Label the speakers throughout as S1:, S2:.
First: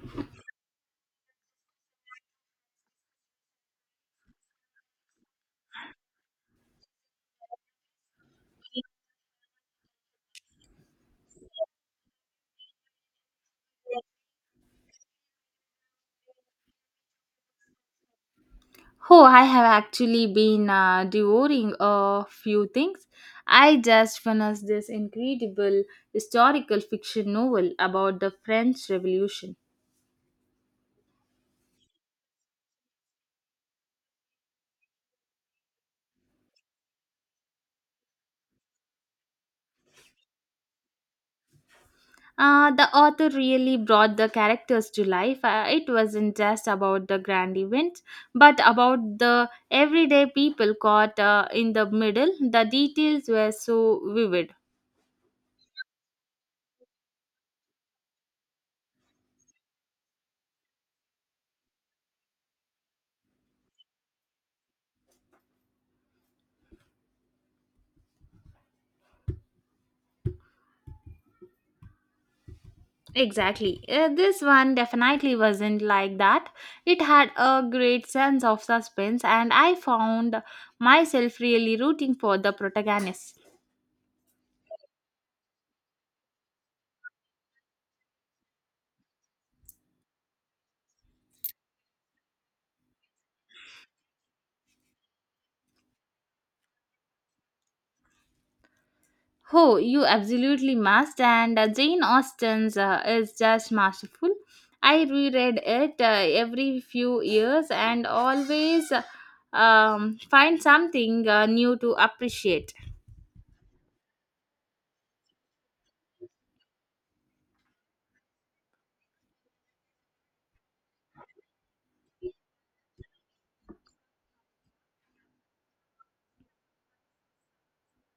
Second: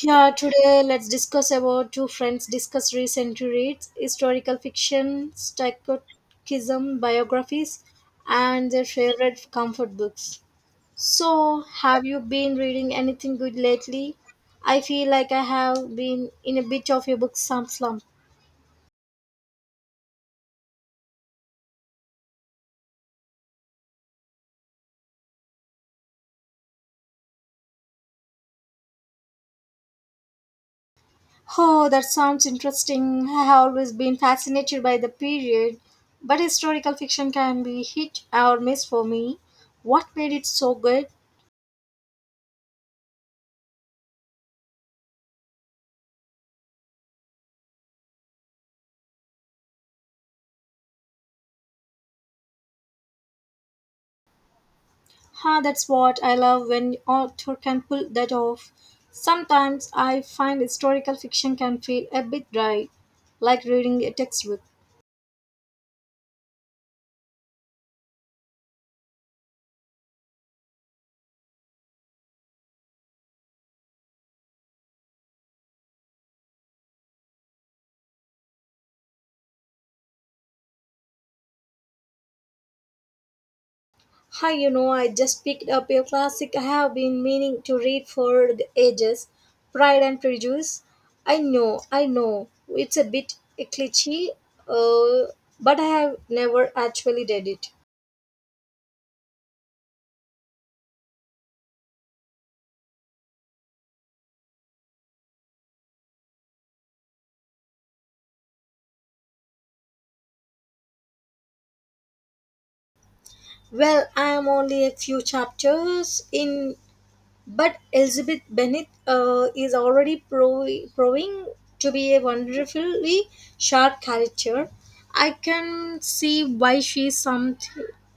S1: Yeah, today let's discuss about two friends discuss recent reads, historical fiction, psychologism, biographies, and their favorite comfort books. So, have you been reading anything good lately? I feel like I have been in a bit of a book slump.
S2: Oh, I have actually been devouring a few things. I just finished this incredible historical fiction novel about the French Revolution.
S1: Oh, that sounds interesting. I have always been fascinated by the period, but historical fiction can be hit or miss for me. What made it so good?
S2: The author really brought the characters to life. It wasn't just about the grand events, but about the everyday people caught in the middle. The details were so vivid.
S1: Ha, that's what I love when author can pull that off. Sometimes I find historical fiction can feel a bit dry, like reading a textbook.
S2: Exactly. This one definitely wasn't like that. It had a great sense of suspense, and I found myself really rooting for the protagonist.
S1: Hi, you know, I just picked up a classic I have been meaning to read for the ages Pride and Prejudice. I know, it's a bit cliche, uh, but I have never actually read it.
S2: Oh, you absolutely must. And Jane Austen's is just masterful. I reread it every few years and always find something new to appreciate.
S1: Well, I am only a few chapters in But Elizabeth Bennet is already proving to be a wonderfully sharp character. I can see why she is some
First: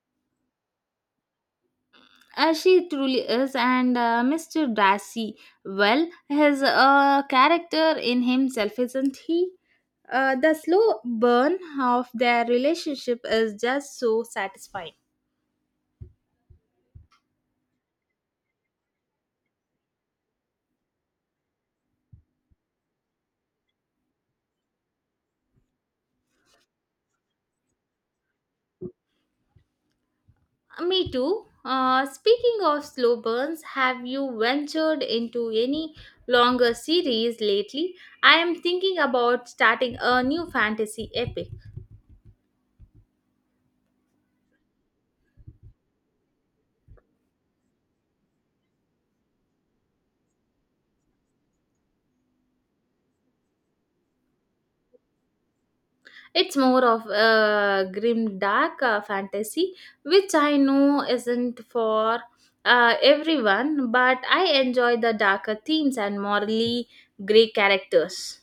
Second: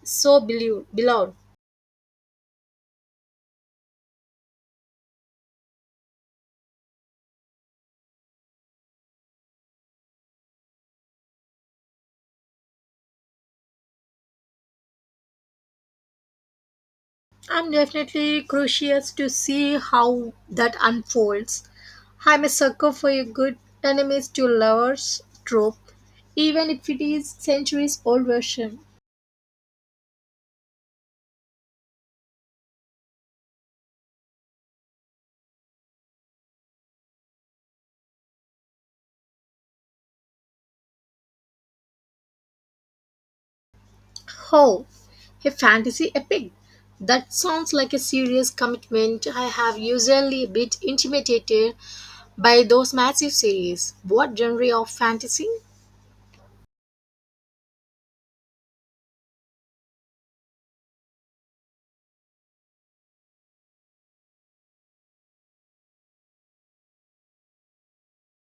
S1: so belu- beloved.
S2: She truly is, and Mr. Darcy, well, his character in himself, isn't he? The slow burn of their relationship is just so satisfying.
S1: I'm definitely curious to see how that unfolds. I'm a sucker for a good enemies to lovers trope, even if it is centuries old version.
S2: Me too. Speaking of slow burns, have you ventured into any longer series lately? I am thinking about starting a new fantasy epic.
S1: Oh, a fantasy epic. That sounds like a serious commitment. I have usually a bit intimidated by those massive series. What genre of fantasy?
S2: It's more of a grim dark fantasy, which I know isn't for everyone, but I enjoy the darker themes and morally grey characters.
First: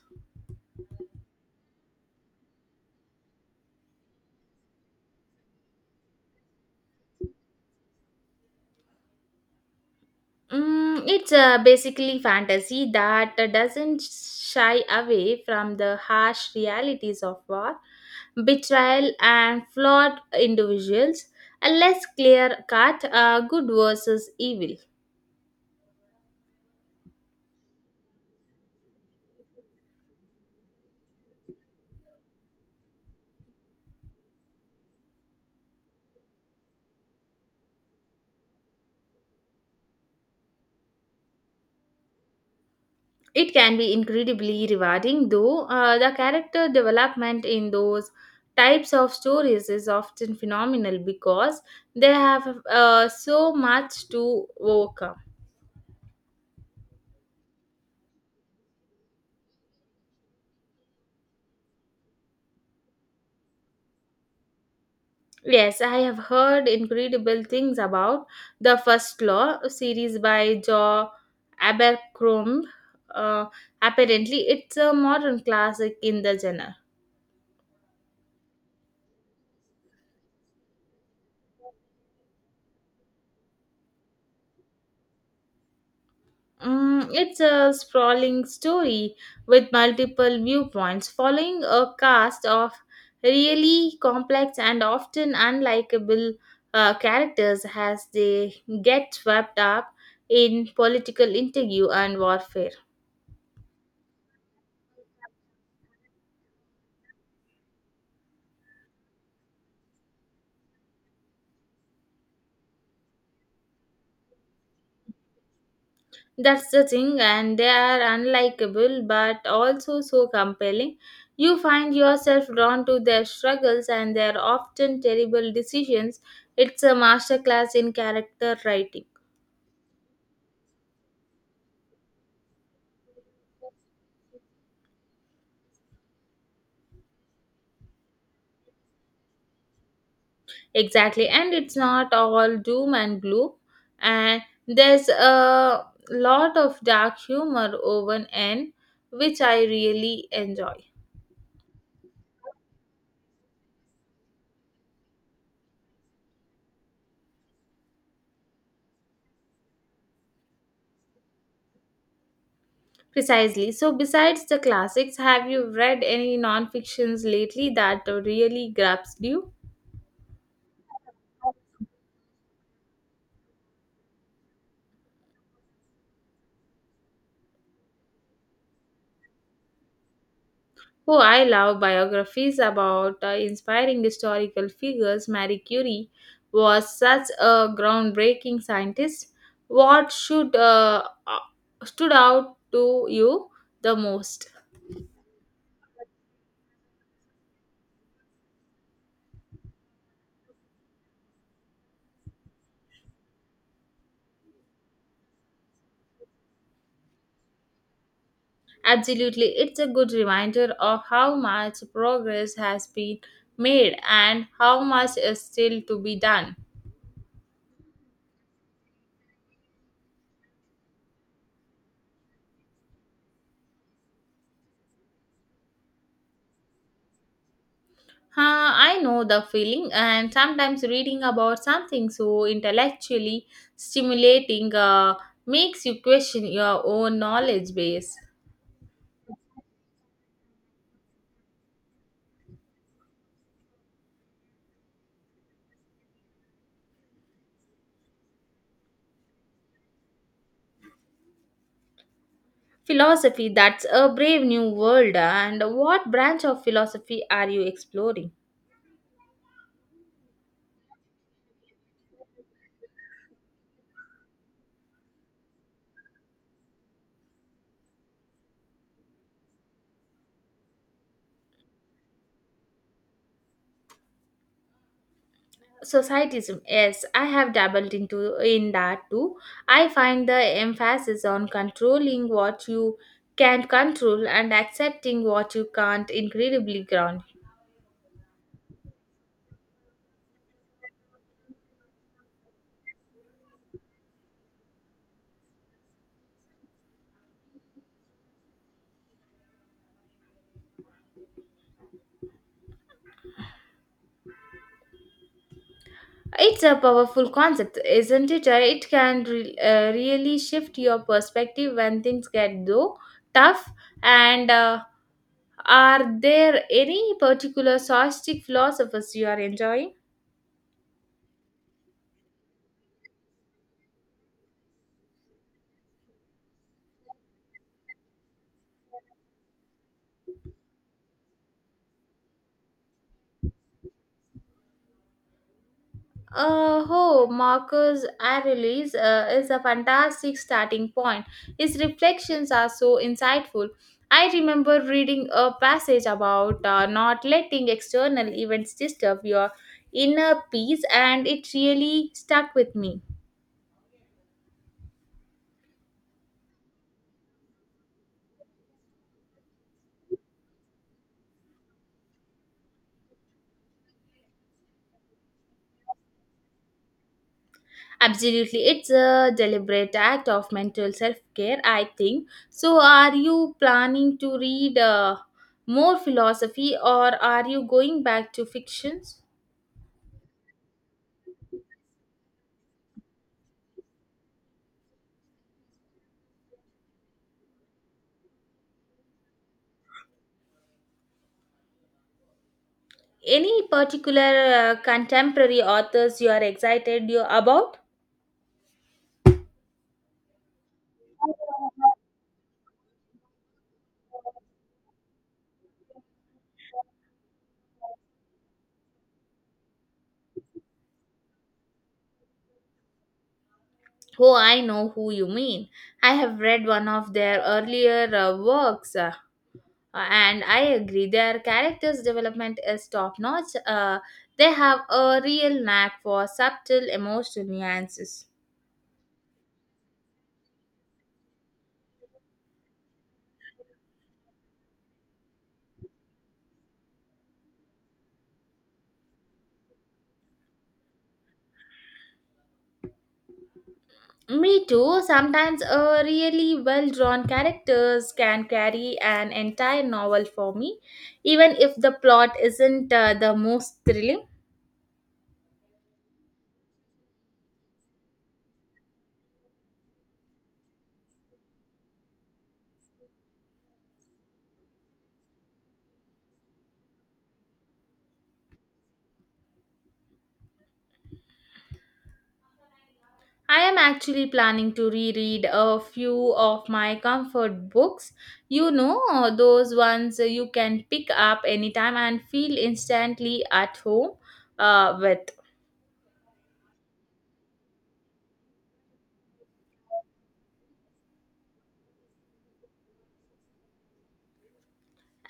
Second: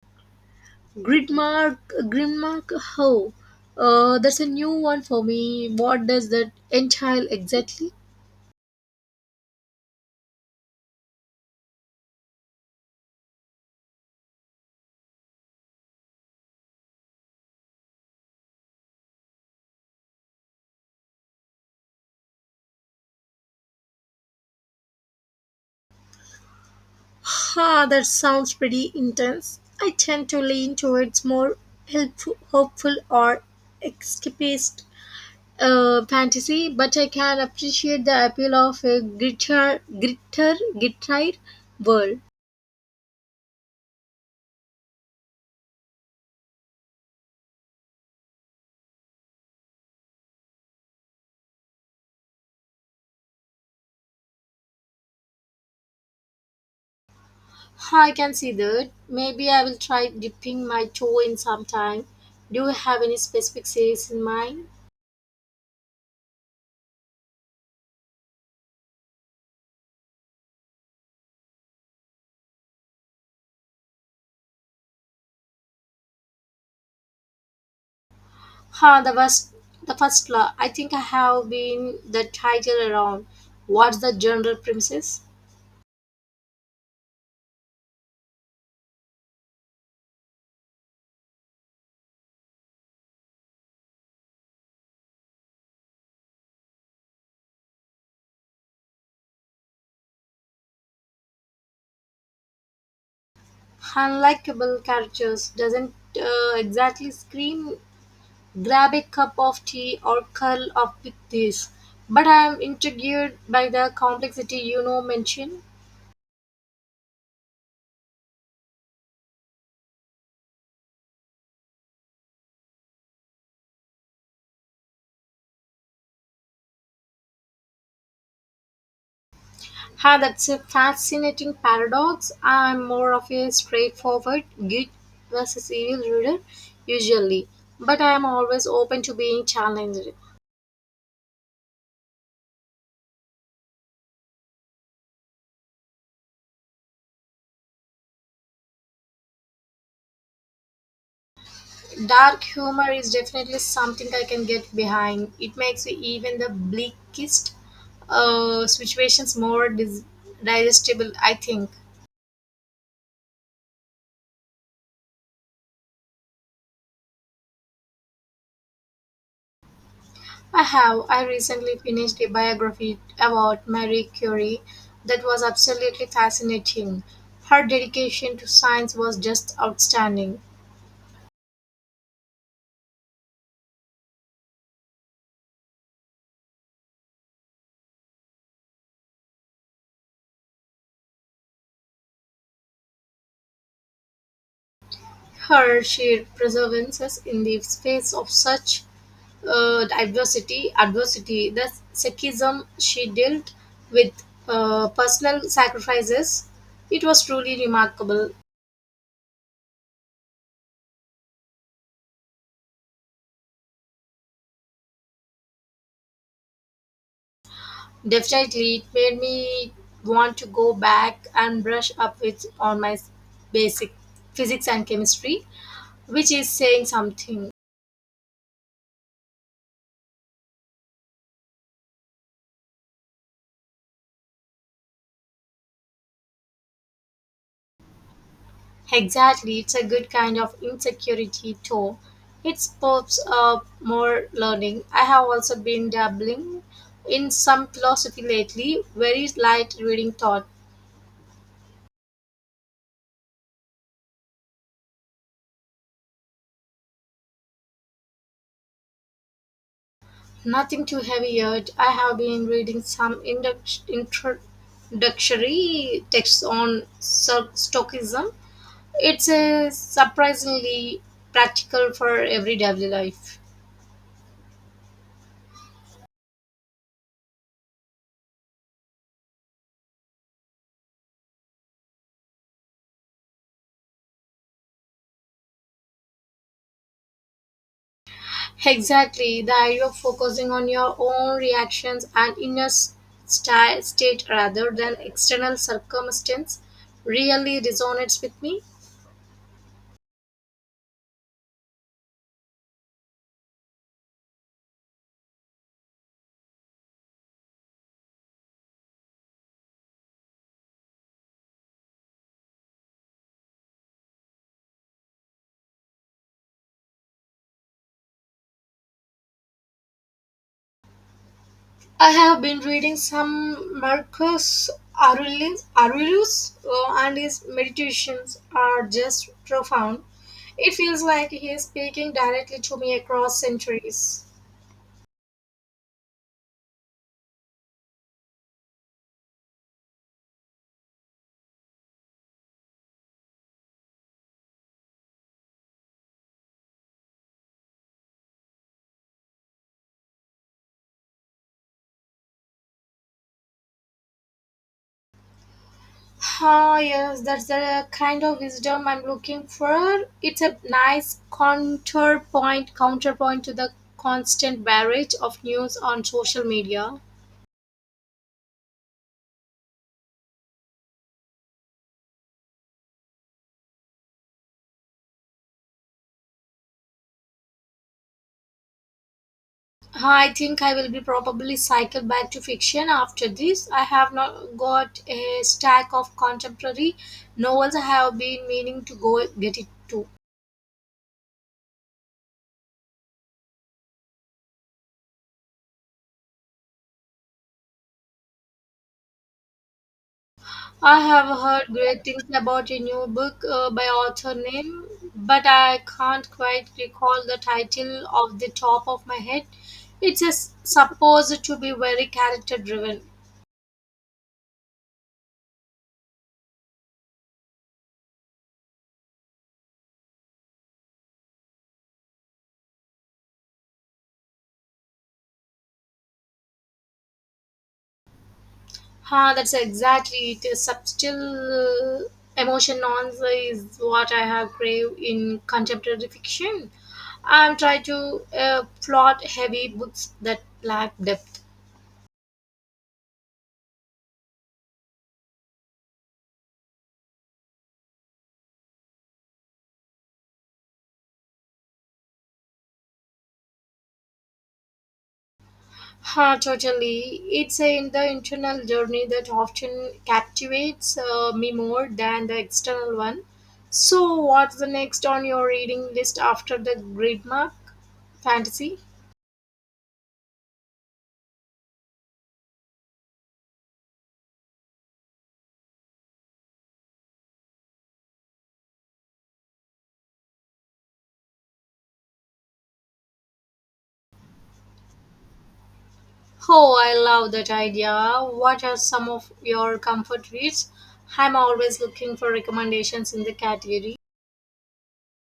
S1: Gridmark, how? That's a new one for me. What does that entail exactly?
S2: It's basically fantasy that doesn't shy away from the harsh realities of war, betrayal, and flawed individuals. A less clear cut, good versus evil.
S1: Ha, that sounds pretty intense. I tend to lean towards more helpful, hopeful or escapist fantasy, but I can appreciate the appeal of a gritter world.
S2: It can be incredibly rewarding, though the character development in those types of stories is often phenomenal because they have so much to overcome.
S1: I can see that. Maybe I will try dipping my toe in sometime. Do you have any specific series in mind?
S2: Yes, I have heard incredible things about the First Law series by Jo Abercrombie. Uh, apparently, it's a modern classic in the genre.
S1: Huh, the first law. I think I have been the title around. What's the general premises?
S2: It's a sprawling story with multiple viewpoints, following a cast of really complex and often unlikable characters as they get swept up in political intrigue and warfare.
S1: Unlikable characters doesn't exactly scream Grab a cup of tea or curl up with this. But I am intrigued by the complexity you know mentioned.
S2: That's the thing, and they are unlikable but also so compelling. You find yourself drawn to their struggles and their often terrible decisions. It's a masterclass in character writing.
S1: Ha, that's a fascinating paradox. I'm more of a straightforward good versus evil reader usually, but I am always open to being challenged.
S2: Exactly, and it's not all doom and gloom, and there's a lot of dark humor woven in, which I really enjoy.
S1: Dark humor is definitely something I can get behind. It makes even the bleakest situations more digestible, I think.
S2: Precisely. So, besides the classics, have you read any non fictions lately that really grabs you?
S1: I have. I recently finished a biography about Marie Curie that was absolutely fascinating. Her dedication to science was just outstanding.
S2: Oh, I love biographies about inspiring historical figures. Marie Curie was such a groundbreaking scientist. What should stood out to you the most?
S1: Her sheer perseverance in the face of such adversity, the sexism she dealt with personal sacrifices, it was truly remarkable.
S2: Absolutely, it's a good reminder of how much progress has been made and how much is still to be done.
S1: Definitely, it made me want to go back and brush up with on basic physics and chemistry, which is saying something.
S2: Huh, I know the feeling, and sometimes reading about something so intellectually stimulating makes you question your own knowledge base.
S1: Exactly, it's a good kind of insecurity too. It pops up more learning. I have also been dabbling in some philosophy lately, very light reading thought.
S2: Philosophy, that's a brave new world. And what branch of philosophy are you exploring?
S1: Nothing too heavy yet. I have been reading some introductory texts on Stoicism. It's a surprisingly practical for everyday life.
S2: Societism, yes, I have dabbled into in that too. I find the emphasis on controlling what you can control and accepting what you can't incredibly grounding.
S1: Exactly, the idea of focusing on your own reactions and inner state rather than external circumstance really resonates with me.
S2: It's a powerful concept, isn't it? It can really shift your perspective when things get though tough. And are there any particular sarcastic philosophers you are enjoying?
S1: I have been reading some Marcus Aurelius and his meditations are just profound. It feels like he is speaking directly to me across centuries.
S2: Oh, Marcus Aurelius is a fantastic starting point. His reflections are so insightful. I remember reading a passage about not letting external events disturb your inner peace, and it really stuck with me.
S1: Ah, yes, that's the kind of wisdom I'm looking for. It's a nice counterpoint to the constant barrage of news on social media.
S2: Absolutely, it's a deliberate act of mental self care, I think. So, are you planning to read more philosophy or are you going back to fictions?
S1: Ah, I think I will be probably cycle back to fiction after this. I have not got a stack of contemporary novels I have been meaning to go get it to.
S2: Any particular contemporary authors you are excited you about?
S1: I have heard great things about a new book by author name, but I can't quite recall the title off the top of my head. It's supposed to be very character driven.
S2: Oh, I know who you mean. I have read one of their earlier works, and I agree their characters' development is top-notch. They have a real knack for subtle emotional nuances.
S1: Huh, that's exactly it. A subtle emotion nonsense is what I have craved in contemporary fiction. I'm trying to plot heavy books that lack depth.
S2: Me too. Sometimes a really well-drawn characters can carry an entire novel for me, even if the plot isn't the most thrilling.
S1: Ha, totally. It's in the internal journey that often captivates me more than the external one. So, what's the next on your reading list after the grid mark fantasy?
S2: I am actually planning to reread a few of my comfort books. You know, those ones you can pick up anytime and feel instantly at home with.
S1: Oh, I love that idea. What are some of your comfort reads? I'm always looking for recommendations in the category.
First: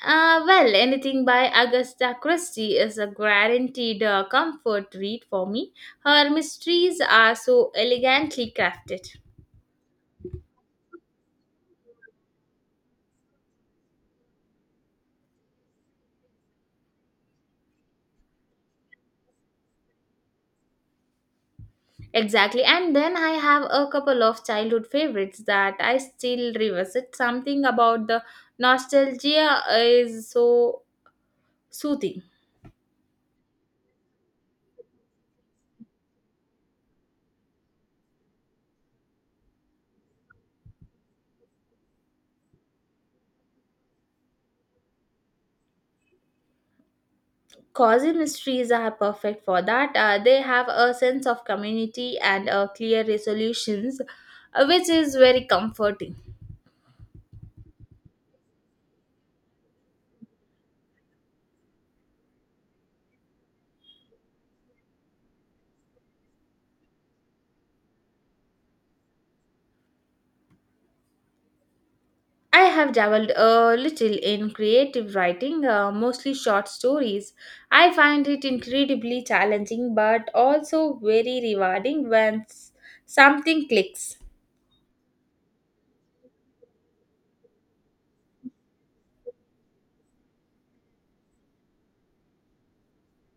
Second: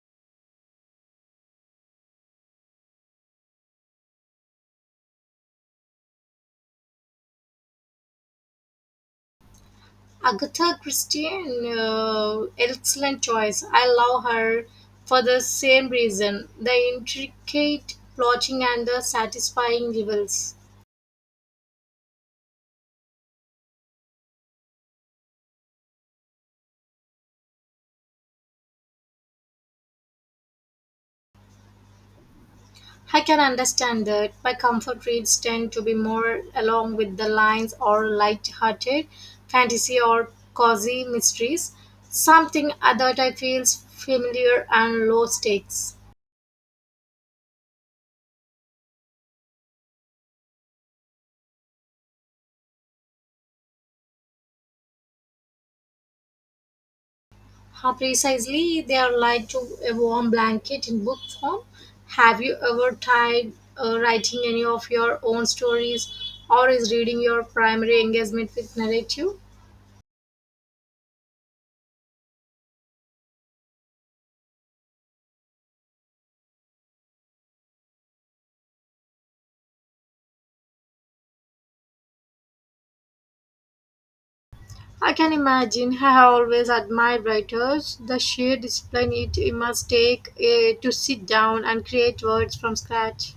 S2: Well, anything by Agatha Christie is a guaranteed comfort read for me. Her mysteries are so elegantly crafted.
S1: Agatha Christie, excellent choice. I love her for the same reason the intricate plotting and the satisfying reveals.
S2: Exactly. And then I have a couple of childhood favorites that I still revisit. Something about the nostalgia is so soothing.
S1: I can understand that my comfort reads tend to be more along with the lines or light hearted fantasy or cozy mysteries, something that I feels familiar and low stakes.
S2: Cozy mysteries are perfect for that. They have a sense of community and clear resolutions, which is very comforting.
S1: How precisely they are like to a warm blanket in book form. Have you ever tried writing any of your own stories or is reading your primary engagement with narrative?
S2: I have dabbled a little in creative writing, mostly short stories. I find it incredibly challenging but also very rewarding when something clicks.
S1: I can imagine I have always admired writers, the sheer discipline it must take to sit down and create words from scratch.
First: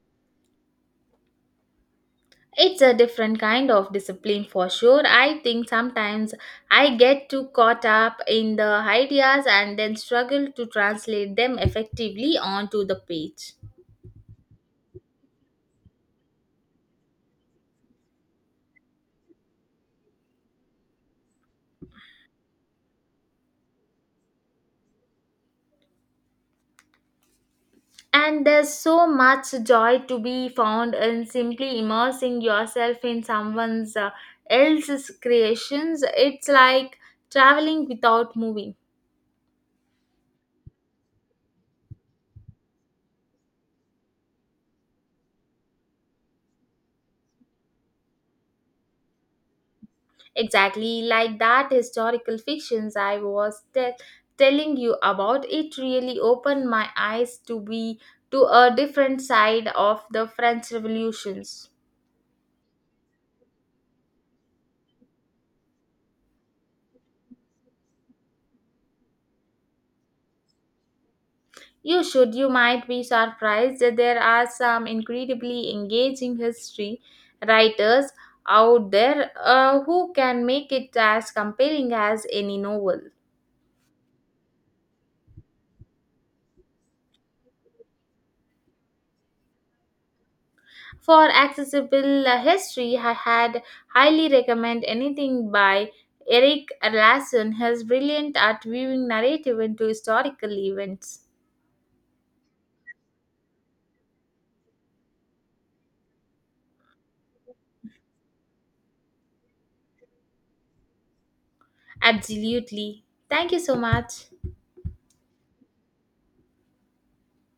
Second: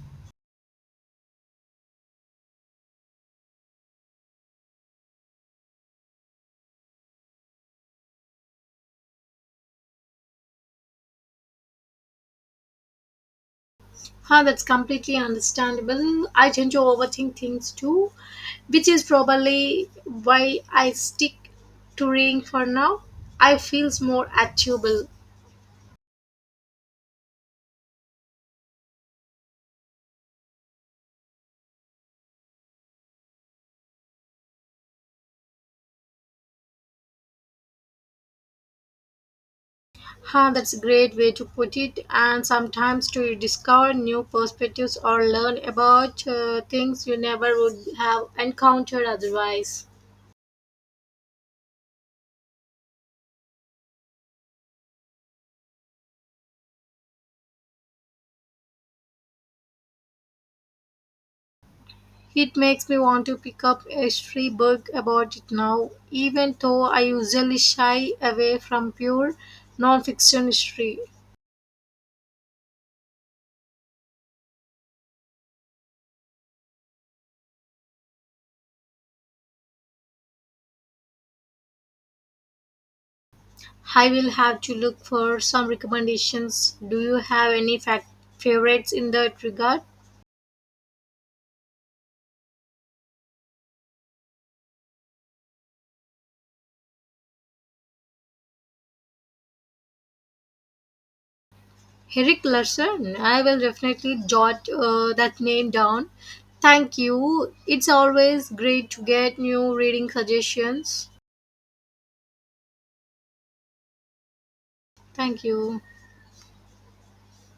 S2: It's a different kind of discipline for sure. I think sometimes I get too caught up in the ideas and then struggle to translate them effectively onto the page.
S1: Huh, that's completely understandable. I tend to overthink things too, which is probably why I stick to reading for now. I feels more achievable.
S2: And there's so much joy to be found in simply immersing yourself in someone's else's creations. It's like traveling without moving.
S1: Huh, that's a great way to put it. And sometimes to discover new perspectives or learn about things you never would have encountered otherwise.
S2: Exactly like that historical fictions I was telling you about. It really opened my eyes to be to a different side of the French revolutions.
S1: It makes me want to pick up a history book about it now, even though I usually shy away from pure non-fiction history.
S2: You should, you might be surprised. There are some incredibly engaging history writers out there who can make it as compelling as any novel.
S1: I will have to look for some recommendations. Do you have any fac favorites in that regard?
S2: For accessible history, I had highly recommend anything by Eric Larson. He's brilliant at viewing narrative into historical events.
S1: Eric Larson. I will definitely jot that name down. Thank you. It's always great to get new reading suggestions.
S2: Absolutely. Thank you so much.
S1: Thank you.